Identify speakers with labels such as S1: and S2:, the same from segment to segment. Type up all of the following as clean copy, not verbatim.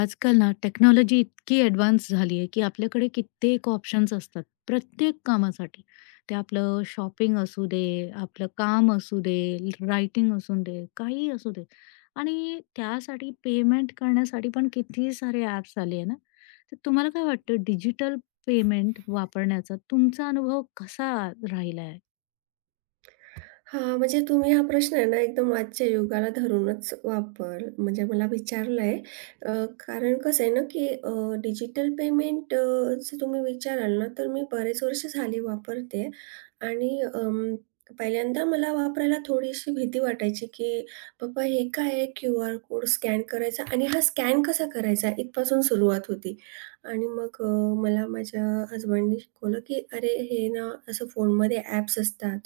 S1: आजकाल ना टेक्नॉलॉजी इतकी ॲडव्हान्स झाली आहे, की आपल्याकडे कित्येक ऑप्शन्स असतात प्रत्येक कामासाठी. ते आपलं शॉपिंग असू दे, आपलं काम असू दे, रायटिंग असू दे, काहीही असू दे आणि त्यासाठी पेमेंट करण्यासाठी पण किती सारे ॲप्स आले आहे ना. तर तुम्हाला काय वाटतं डिजिटल पेमेंट वापरण्याचा तुमचा अनुभव कसा राहिला आहे?
S2: हां, म्हणजे तुम्ही हा प्रश्न आहे ना एकदम आजच्या युगाला धरूनच वापर म्हणजे मला विचारलाय. अ, कारण कसं आहे ना, की डिजिटल पेमेंट जर तुम्ही विचाराल ना, तर मी बरेच वर्ष झाली वापरते आणि पहिल्यांदा मला वापरायला थोडीशी भीती वाटायची, की "बाबा हे काय आहे? क्यूआर कोड स्कॅन करायचा आणि हा स्कॅन कसा करायचा?" इथपासून सुरुवात होती. आणि मग मला माझ्या हसबंडनी शिकवलं, की "अरे, हे ना असं फोनमध्ये ॲप्स असतात,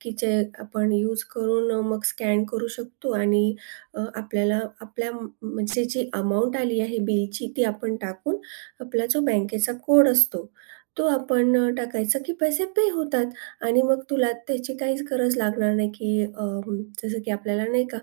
S2: की जे आपण यूज करून मग स्कॅन करू शकतो आणि आपल्याला आपल्या म्हणजे जी अमाउंट आली आहे बिलची ती आपण टाकून आपला जो बँकेचा कोड असतो तो आपण टाकायचा की पैसे पे होतात आणि मग तुला त्याची काहीच गरज लागणार नाही की जसं की आपल्याला नाही का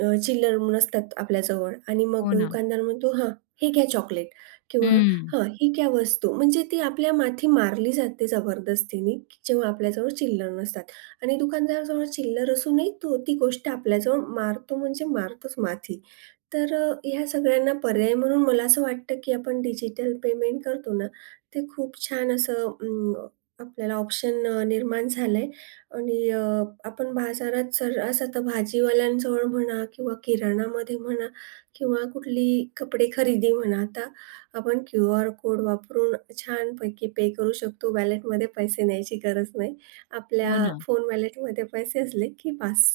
S2: चिल्लर नसतात आपल्याजवळ आणि मग
S1: हो ना.
S2: दुकानदार म्हणतो, "हां, हे घ्या चॉकलेट" किंवा
S1: हं.
S2: "हां, ही घ्या वस्तू." म्हणजे ती आपल्या माथी मारली जाते जबरदस्तीने, की जेव्हा आपल्याजवळ चिल्लर नसतात आणि दुकानदाराजवळ चिल्लर असूनही तो ती गोष्ट आपल्याजवळ मारतो म्हणजे मारतोच माथी. तर ह्या सगळ्यांना पर्याय म्हणून मला असं वाटतं, की आपण डिजिटल पेमेंट करतो ना, ते खूप छान असं आपल्याला ऑप्शन निर्माण झालंय. आणि आपण बाजारात सर्रास आता भाजीवाल्यांजवळ म्हणा किंवा किराणामध्ये म्हणा किंवा कुठली कपडे खरेदी म्हणा, आता आपण क्यूआर कोड वापरून छानपैकी पे करू शकतो. वॅलेटमध्ये पैसे न्यायची गरज नाही.
S1: हो
S2: आपल्या
S1: ना.
S2: फोन वॅलेटमध्ये पैसे असले की बास.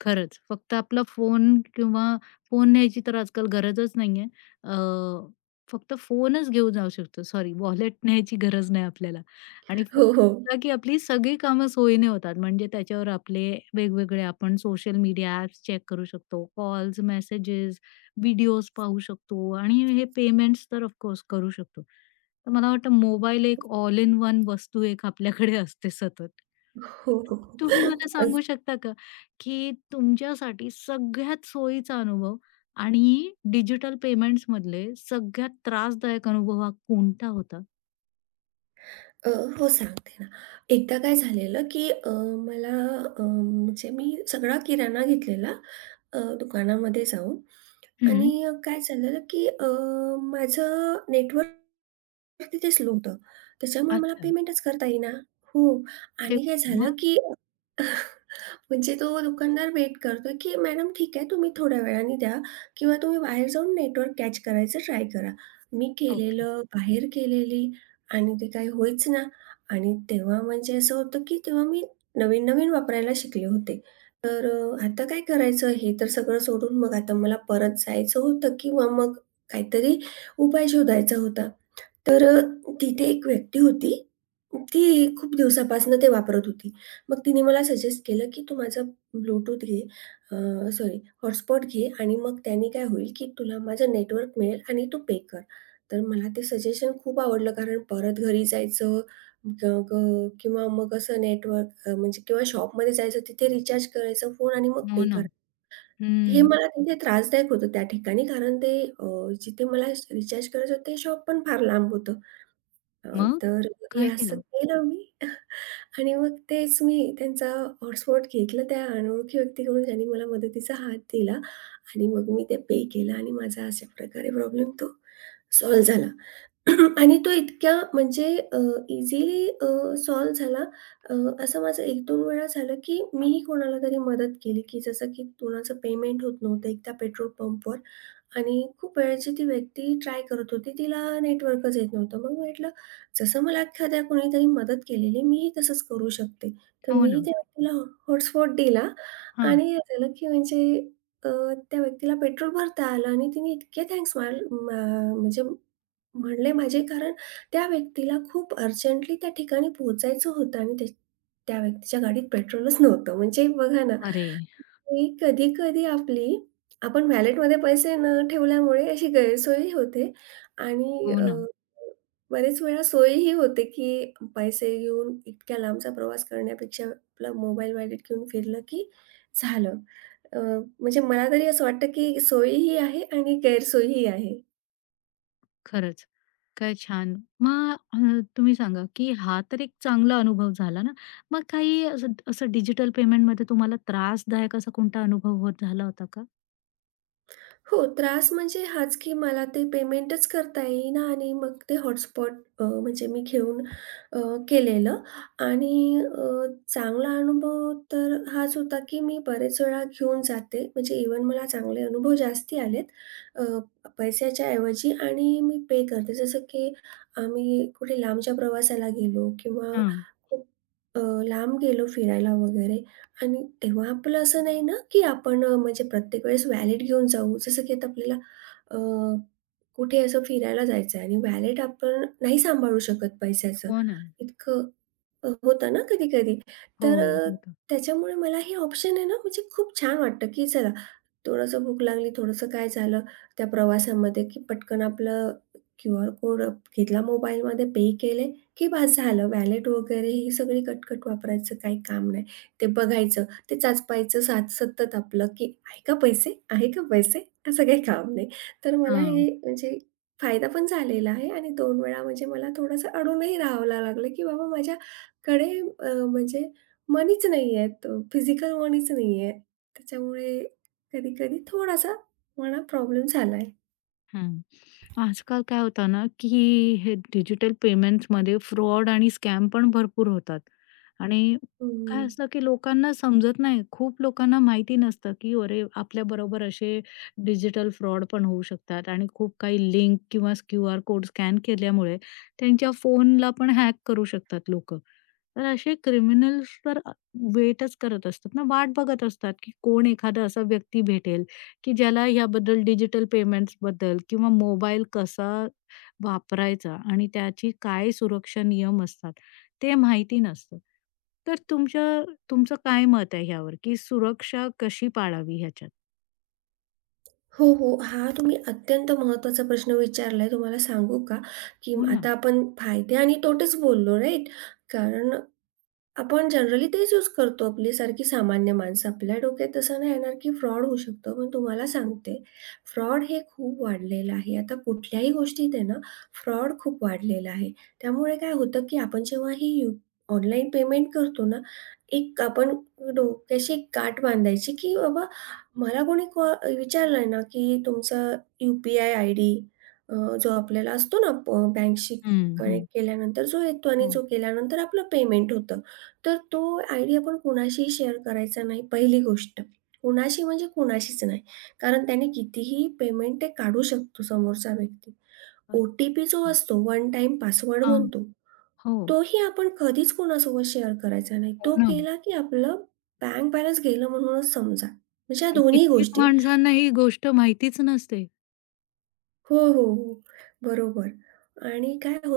S1: खरंच. फक्त आपला फोन किंवा फोन न्यायची तर आजकाल गरजच नाहीये. अ, फक्त फोनच घेऊन जाऊ शकतो. सॉरी, वॉलेट न्यायची गरज नाही आपल्याला आणि फोन
S2: हो, हो.
S1: असला की आपली सगळी कामं सोयीने होतात. म्हणजे त्याच्यावर आपले वेगवेगळे आपण सोशल मीडिया ॲप्स चेक करू शकतो. कॉल्स, मेसेजेस, व्हिडिओज पाहू शकतो आणि हे पेमेंट्स तर ऑफ करू शकतो. तर मला वाटतं मोबाईल एक ऑल इन वन वस्तू एक आपल्याकडे असते सतत.
S2: हो,
S1: तुम्ही मला
S2: हो.
S1: सांगू शकता का, की तुमच्यासाठी सगळ्यात सोयीचा अनुभव आणि डिजिटल पेमेंट्स पेमेंट्समधले सगळ्यात त्रासदायक अनुभव हा कोणता होता?
S2: अ, हो, सांगते ना. एकदा काय झालेलं, की मला म्हणजे मी सगळा किराणा घेतलेला दुकानामध्ये जाऊन
S1: हं.
S2: आणि काय झालेलं, की माझं नेटवर्क तिथे स्लो होतं. त्याच्यामुळे मला
S1: अच्छा.
S2: पेमेंटच करता येईना. हो,
S1: अरे
S2: आणि काय झालं,
S1: मग?
S2: की म्हणजे तो दुकानदार वेट करतोय, की "मॅडम ठीक आहे, तुम्ही थोड्या वेळाने द्या किंवा तुम्ही बाहेर जाऊन नेटवर्क कॅच करायचं ट्राय करा." मी
S1: ओके.
S2: केलेलं, बाहेर केलेली आणि ते काही होईच ना. आणि तेव्हा म्हणजे असं होतं, की तेव्हा मी नवीन-नवीन वापरायला शिकले होते. तर आता काय करायचं हे तर सगळं सोडून मग आता मला परत जायचं होतं किंवा मग काहीतरी उपाय शोधायचा होता. तर तिथे एक व्यक्ती होती. ती खूप दिवसापासनं ते वापरत होती. मग तिने मला सजेस्ट केलं, की "तू माझा Bluetooth घे सॉरी, हॉटस्पॉट घे आणि मग त्याने काय होईल, की तुला माझं नेटवर्क मिळेल आणि तू पे कर." तर मला ते सजेशन खूप आवडलं कारण परत घरी जायचं ग ग किंवा मग असं नेटवर्क म्हणजे किंवा शॉपमध्ये जायचं, तिथे रिचार्ज करायचा फोन आणि मग
S1: हो
S2: पे
S1: ना.
S2: करायचं. हे
S1: हं.
S2: मला तिथे त्रासदायक होतं त्या ठिकाणी कारण ते अ, जिथे मला रिचार्ज करायचं होतं ते शॉप पण फार लांब होतं. अ,
S1: मग?
S2: तर हे
S1: काय
S2: असं
S1: केलं?
S2: केलं मी. आणि मग तेच मी त्यांचा हॉटस्पॉट घेतला त्या अनोळखी व्यक्तीकडून ज्याने मला मदतीचा हात दिला आणि मग मी ते पे केलं आणि माझा अशा प्रकारे प्रॉब्लेम तो सॉल्व्ह झाला. आणि तो इतक्या म्हणजे अ, इझिली सॉल्व्ह झाला. अ, असं माझं 1-2 वेळा झालं, की मीही कोणाला तरी मदत केली, की जसं की कोणाचं पेमेंट होत नव्हतं एकदा पेट्रोल पंपवर आणि खूप वेळची ती व्यक्ती ट्राय करत होती. तिला नेटवर्कच येत नव्हतं. मग म्हटलं, जसं मला एखाद्या कोणीतरी मदत केलेली, मीही तसंच करू शकते. तर
S1: हो
S2: मीही
S1: ना.
S2: त्या व्यक्तीला हॉटस्पॉट दिला
S1: हां.
S2: आणि झालं, की म्हणजे अ, त्या व्यक्तीला पेट्रोल भरता आलं आणि तिने इतके थँक्स मा म्हणजे म्हणले म्हणजे कारण त्या व्यक्तीला खूप अर्जंटली त्या ठिकाणी पोहोचायचं होतं आणि त्या त्या व्यक्तीच्या गाडीत पेट्रोलच नव्हतं. म्हणजे बघा ना,
S1: अरे!
S2: की कधी-कधी आपली आपण वॅलेटमध्ये पैसे न ठेवल्यामुळे अशी गैरसोयही होते आणि
S1: हो ना.
S2: बरेच वेळा सोयही होते, की पैसे घेऊन इतक्या लांबचा प्रवास करण्यापेक्षा आपला मोबाईल वॅलेट घेऊन फिरलं, की झालं. अ, म्हणजे मला तरी असं वाटतं, की सोयीही आहे आणि गैरसोयीही आहे.
S1: खरंच. काय छान. मग तुम्ही सांगा, की हा तर एक चांगला अनुभव झाला ना. मग काही असं असं डिजिटल पेमेंटमध्ये तुम्हाला त्रासदायक असा कोणता अनुभव होत झाला होता का?
S2: हो, त्रास म्हणजे हाच, की मला ते पेमेंटच करता येईना आणि मग ते हॉटस्पॉट म्हणजे मी घेऊन अ, केलेलं आणि चांगला अनुभव तर हाच होता, की मी बरेच वेळा घेऊन जाते. म्हणजे इवन मला चांगले अनुभव जास्ती आलेत. अ, पैशाच्या ऐवजी आणि मी पे करते. जसं की आम्ही कुठे लांबच्या प्रवासाला गेलो किंवा खूप अ, लांब गेलो फिरायला वगैरे, आणि तेव्हा आपलं असं नाही ना, की आपण म्हणजे प्रत्येक वेळेस वॅलेट घेऊन जाऊ. जसं की आता आपल्याला अ, कुठे असं फिरायला जायचं आहे आणि वॅलेट आपण नाही सांभाळू शकत पैशाचं.
S1: हो ना.
S2: इतकं होतं ना कधी-कधी.
S1: हो,
S2: तर
S1: होतं.
S2: त्याच्यामुळे मला हे ऑप्शन आहे ना, म्हणजे खूप छान वाटतं, की चला थोडंसं भूक लागली, थोडंसं काय झालं त्या प्रवासामध्ये, की पटकन आपलं क्यूआर कोड घेतला मोबाईलमध्ये, पे केले, की बास झालं. वॅलेट वगैरे ही सगळी कटकट वापरायचं काही काम नाही. ते बघायचं, ते चाचपायचं सात सतत आपलं, की आहे का पैसे? आहे का पैसे? असं काही काम नाही. तर मला
S1: हां.
S2: हे म्हणजे फायदा पण झालेला आहे आणि 2 वेळा म्हणजे मला थोडंसं अडूनही राहावं लागलं, की बाबा माझ्याकडे म्हणजे मनीच नाही आहेत, फिजिकल मनीच नाही आहे. त्याच्यामुळे कधी-कधी थोडासा मला प्रॉब्लेम झाला आहे.
S1: हं. आजकाल काय होतं ना, की हे डिजिटल पेमेंट्समध्ये फ्रॉड आणि स्कॅम पण भरपूर होतात. आणि
S2: हं.
S1: काय असतं, की लोकांना समजत नाही. खूप लोकांना माहिती नसतं, की अरे, आपल्याबरोबर असे डिजिटल फ्रॉड पण होऊ शकतात आणि खूप काही लिंक किंवा क्यूआर कोड स्कॅन केल्यामुळे त्यांच्या फोनला पण हॅक करू शकतात लोकं. तर असे क्रिमिनल्स तर वेटच करत असतात ना, वाट बघत असतात, की कोण एखादा असा व्यक्ती भेटेल की ज्याला याबद्दल डिजिटल पेमेंट्सबद्दल किंवा मोबाईल कसा वापरायचा आणि त्याची काय सुरक्षा नियम असतात, ते माहिती नसतं. तर तुमचं काय मत आहे ह्यावर, की सुरक्षा कशी पाळावी ह्याच्यात?
S2: हो, हो. हा तुम्ही अत्यंत महत्त्वाचा प्रश्न विचारला. तुम्हाला सांगू का, की
S1: हो ना.
S2: आता आपण फायदे आणि तोटेच बोललो, राइट? कारण आपण जनरली तेच यूज करतो. आपली सारखी सामान्य माणसं. आपल्या डोक्यात तसं नाही येणार की फ्रॉड होऊ शकतो. पण तुम्हाला सांगते, फ्रॉड हे खूप वाढलेलं आहे. आता कुठल्याही गोष्टीत आहे ना, फ्रॉड खूप वाढलेला आहे. त्यामुळे काय होतं की आपण जेव्हा ही यू ऑनलाईन पेमेंट करतो ना, एक आपण डोक्याशी एक गाठ बांधायची की बाबा मला कोणी विचारलंय ना की तुमचा यू-पी-आय आयडी अ, जो आपल्याला असतो ना बँकशी
S1: हं.
S2: कनेक्ट केल्यानंतर जो येतो आणि
S1: हो.
S2: जो केल्यानंतर आपलं पेमेंट होतं. तर तो आयडिया आपण कुणाशीही शेअर करायचा नाही पहिली गोष्ट. कुणाशी म्हणजे कुणाशीच नाही. कारण त्याने कितीही पेमेंट ते काढू शकतो समोरचा व्यक्ती.
S1: अच्छा.
S2: ओ-टी-पी जो असतो वन टाइम पासवर्ड
S1: हां.
S2: म्हणतो,
S1: हो.
S2: तोही आपण कधीच कोणासोबत शेअर करायचा नाही.
S1: हो
S2: तो
S1: ना.
S2: केला की आपलं बँक बॅलन्स गेलं म्हणूनच समजा. म्हणजे या
S1: आणि
S2: दोन्ही
S1: कित्येक
S2: गोष्टी.
S1: माणसांना ही गोष्ट माहितीच नसते.
S2: हो, हो, हो. बरोबर. आणि काय हो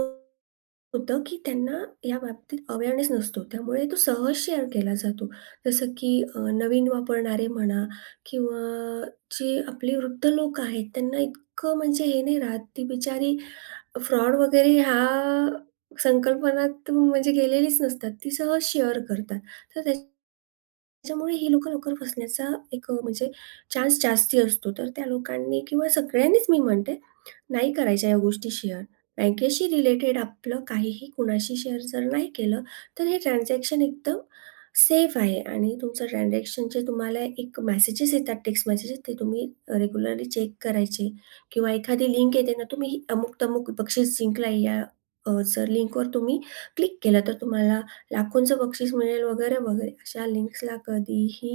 S2: होतं, की त्यांना याबाबतीत अवेअरनेस नसतो. त्यामुळे तो सहज शेअर केला जातो. जसं की नवीन वापरणारे म्हणा किंवा जे आपले वृद्ध लोक आहेत, त्यांना इतकं म्हणजे हे नाही राहत. ती बिचारी फ्रॉड वगैरे ह्या संकल्पनात म्हणजे गेलेलीच नसतात. ती सहज शेअर करतात. तर त्याच्यामुळे ही लोकं लवकर फसण्याचा म्हणजे चान्स जास्ती असतो. तर त्या लोकांनी किंवा सगळ्यांनीच मी म्हणते, नाही करायच्या या गोष्टी शेअर. बँकेशी रिलेटेड आपलं काहीही कुणाशी शेअर जर नाही केलं, तर हे ट्रान्झॅक्शन एकदम सेफ आहे आणि तुमचं ट्रान्झॅक्शनचे तुम्हाला एक मेसेजेस येतात, टेक्स्ट मेसेजेस ते तुम्ही रेग्युलरली चेक करायचे किंवा एखादी लिंक येते ना, तुम्ही अमुक-तमुक बक्षीस जिंकला या जर लिंकवर तुम्ही क्लिक केलं, तर तुम्हाला लाखोंचं बक्षीस मिळेल वगैरे, वगैरे. अशा लिंक्सला कधीही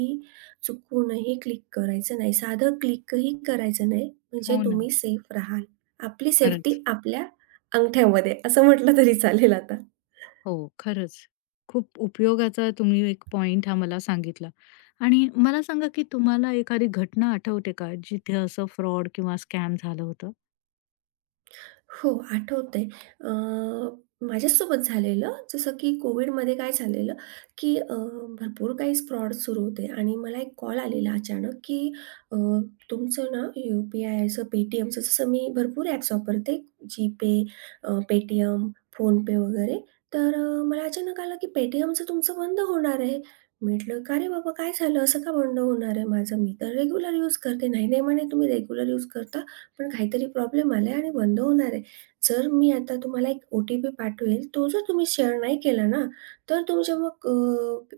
S2: चुकूनही क्लिक करायचं नाही. साधं क्लिकही करायचं नाही, म्हणजे
S1: हो ना.
S2: तुम्ही सेफ राहाल. आपली
S1: खरंच.
S2: सेफ्टी आपल्या अंगठ्यामध्ये असं म्हटलं तरी चालेल आता.
S1: हो, खरंच. खूप उपयोगाचा तुम्ही एक पॉइंट हा मला सांगितला. आणि मला सांगा, की तुम्हाला एखादी घटना आठवते का, जिथे असं फ्रॉड किंवा स्कॅम झालं होतं?
S2: हो, आठवतंय. अ, माझ्यासोबत झालेलं, जसं की कोविडमध्ये काय झालेलं, की भरपूर काही फ्रॉड सुरू होते आणि मला एक कॉल आलेला अचानक, की अ, तुमचं ना यू-पी-आयचं, पेटीएमचं, जसं मी भरपूर ॲप्स वापरते, जीपे, पेटीएम, फोनपे वगैरे. तर मला अचानक आलं, की पेटीएमचं तुमचं बंद होणार आहे. म्हटलं, "का रे बाबा, काय झालं? असं का बंद होणार आहे माझं? मी तर रेग्युलर यूज करते." "नाही, नाही," म्हणे, "तुम्ही रेग्युलर यूज करता, पण काहीतरी प्रॉब्लेम आलाय आणि बंद होणार आहे." जर मी आता तुम्हाला एक ओ-टी-पी पाठवेल, तो जर तुम्ही शेअर नाही केला ना, तर तुमचे मग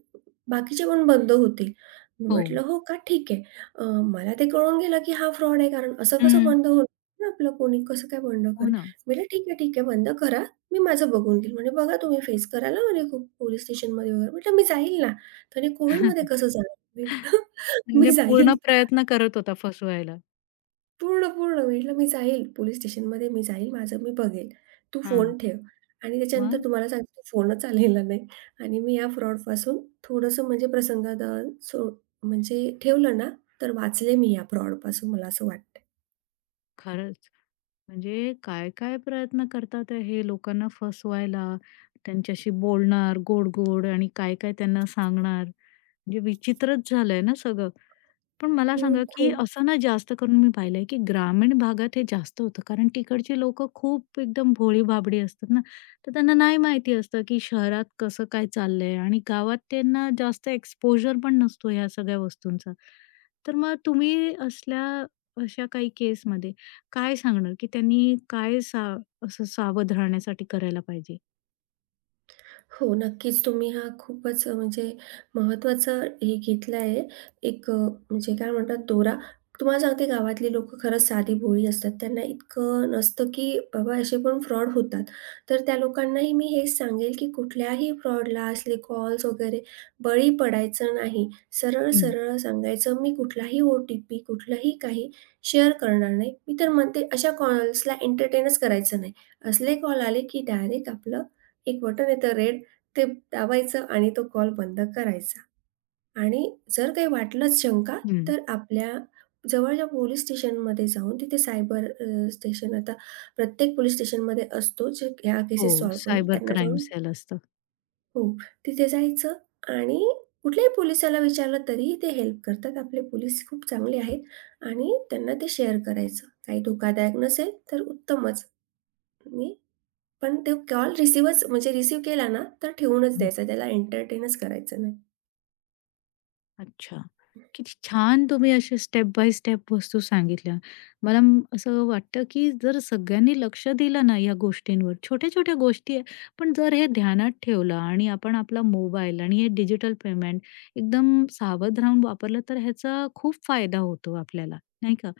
S2: बाकीचे पण बंद होतील. मी
S1: हो.
S2: म्हटलं, "हो का? ठीक आहे." अ, मला ते कळून गेलं की हा फ्रॉड आहे कारण असं कसं
S1: हं.
S2: बंद होणार ना आपलं कोणी, कसं काय बंद
S1: हो
S2: करेल?
S1: ना.
S2: मी म्हटलं, "ठीक आहे, ठीक आहे. बंद करा. मी माझं बघून घेईल." म्हणे, "बघा तुम्ही फेस कराल, म्हणे, खूप पोलीस स्टेशनमध्ये वगैरे." म्हटलं, "मी जाईल ना." तर "कोविडमध्ये कसं जाणार?" म्हटलं, "मी
S1: म्हणजे पूर्ण
S2: जाईल."
S1: प्रयत्न करत होता फसवायला.
S2: पूर्ण, पूर्ण. म्हटलं, "मी जाईल पोलीस स्टेशनमध्ये, मी जाईल माझं, मी बघेल. तू
S1: हां.
S2: फोन ठेव." आणि त्याच्यानंतर
S1: मग?
S2: तुम्हाला सांगते तो फोनच आलेला नाही आणि मी या फ्रॉडपासून थोडंसं म्हणजे प्रसंगात सो म्हणजे ठेवलं ना, तर वाचले मी या फ्रॉडपासून मला असं वाटतंय.
S1: खरंच. म्हणजे काय-काय प्रयत्न करतात हे लोकांना फसवायला, त्यांच्याशी बोलणार गोड-गोड आणि काय-काय त्यांना सांगणार. म्हणजे विचित्रच झालंय ना सगळं. पण मला सांगा,
S2: खूप,
S1: की
S2: खूप.
S1: असं ना जास्त करून मी पाहिलंय, की ग्रामीण भागात हे जास्त होतं. कारण तिकडची लोकं खूप एकदम भोळी-भाबडी असतात ना, तर त्यांना नाही माहिती असतं, की शहरात कसं काय चाललंय आणि गावात त्यांना जास्त एक्सपोजर पण नसतो ह्या सगळ्या वस्तूंचा. तर मग तुम्ही असल्या अशा काही केसमध्ये काय सांगणार, की त्यांनी काय सा असं सावध राहण्यासाठी करायला पाहिजे?
S2: हो, नक्कीच. तुम्ही हा खूपच म्हणजे महत्त्वाचा हे घेतला आहे. एक अ, म्हणजे काय म्हणतात दोरा. तुम्हाला सांगते गावातली लोकं खरंच साधीभोळी असतात. त्यांना इतकं नसतं, की बाबा असे पण फ्रॉड होतात. तर त्या लोकांनाही मी हेच सांगेल, की कुठल्याही फ्रॉडला असले कॉल्स वगैरे बळी पडायचं नाही.
S1: हं,
S2: सरळ-सरळ सांगायचं, "मी कुठलाही ओ-टी-पी, कुठलंही काही शेअर करणार नाही." मी तर म्हणते अशा कॉल्सला एंटरटेनच करायचं नाही. असले कॉल आले, की डायरेक्ट आपलं एक बटन येतं रेड, ते दाबायचं आणि तो कॉल बंद करायचा आणि जर काही वाटलंच शंका,
S1: हं.
S2: तर आपल्या जवळच्या पोलीस स्टेशनमध्ये जाऊन तिथे सायबर स्टेशन आता प्रत्येक पोलीस स्टेशनमध्ये असतो, जे ह्या केसेस
S1: हो.
S2: सॉल्व्ह करून
S1: सायबर
S2: त्यांना जाऊन.
S1: क्राईम्स याला असतं.
S2: हो, तिथे जायचं आणि कुठल्याही पोलिसाला विचारलं तरीही ते हेल्प करतात. आपले पोलीस खूप चांगले आहेत आणि त्यांना ते शेअर करायचं. काही धोकादायक नसेल तर उत्तमच. मी पण ते कॉल रिसीव्हच म्हणजे रिसीव्ह केला ना, तर ठेवूनच द्यायचा. त्याला एंटरटेनच करायचं नाही.
S1: अच्छा. किती छान तुम्ही असे स्टेप बाय स्टेप वस्तू सांगितल्या. मला असं वाटतं, की जर सगळ्यांनी लक्ष दिलं ना या गोष्टींवर, छोट्या-छोट्या गोष्टी आहे, पण जर हे ध्यानात ठेवलं आणि आपण आपला मोबाईल आणि हे डिजिटल पेमेंट एकदम सावध राहून वापरलं, तर ह्याचा खूप फायदा होतो आपल्याला, नाही का?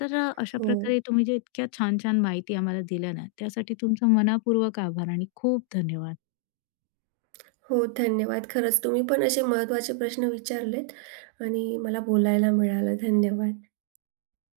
S1: तर अशा
S2: हो,
S1: प्रकारे तुम्ही जे इतक्या छान-छान माहिती आम्हाला दिल्या ना, त्यासाठी तुमचा मनःपूर्वक आभार आणि खूप धन्यवाद.
S2: हो, धन्यवाद. खरंच तुम्ही पण असे महत्त्वाचे प्रश्न विचारलेत आणि मला बोलायला मिळालं. धन्यवाद.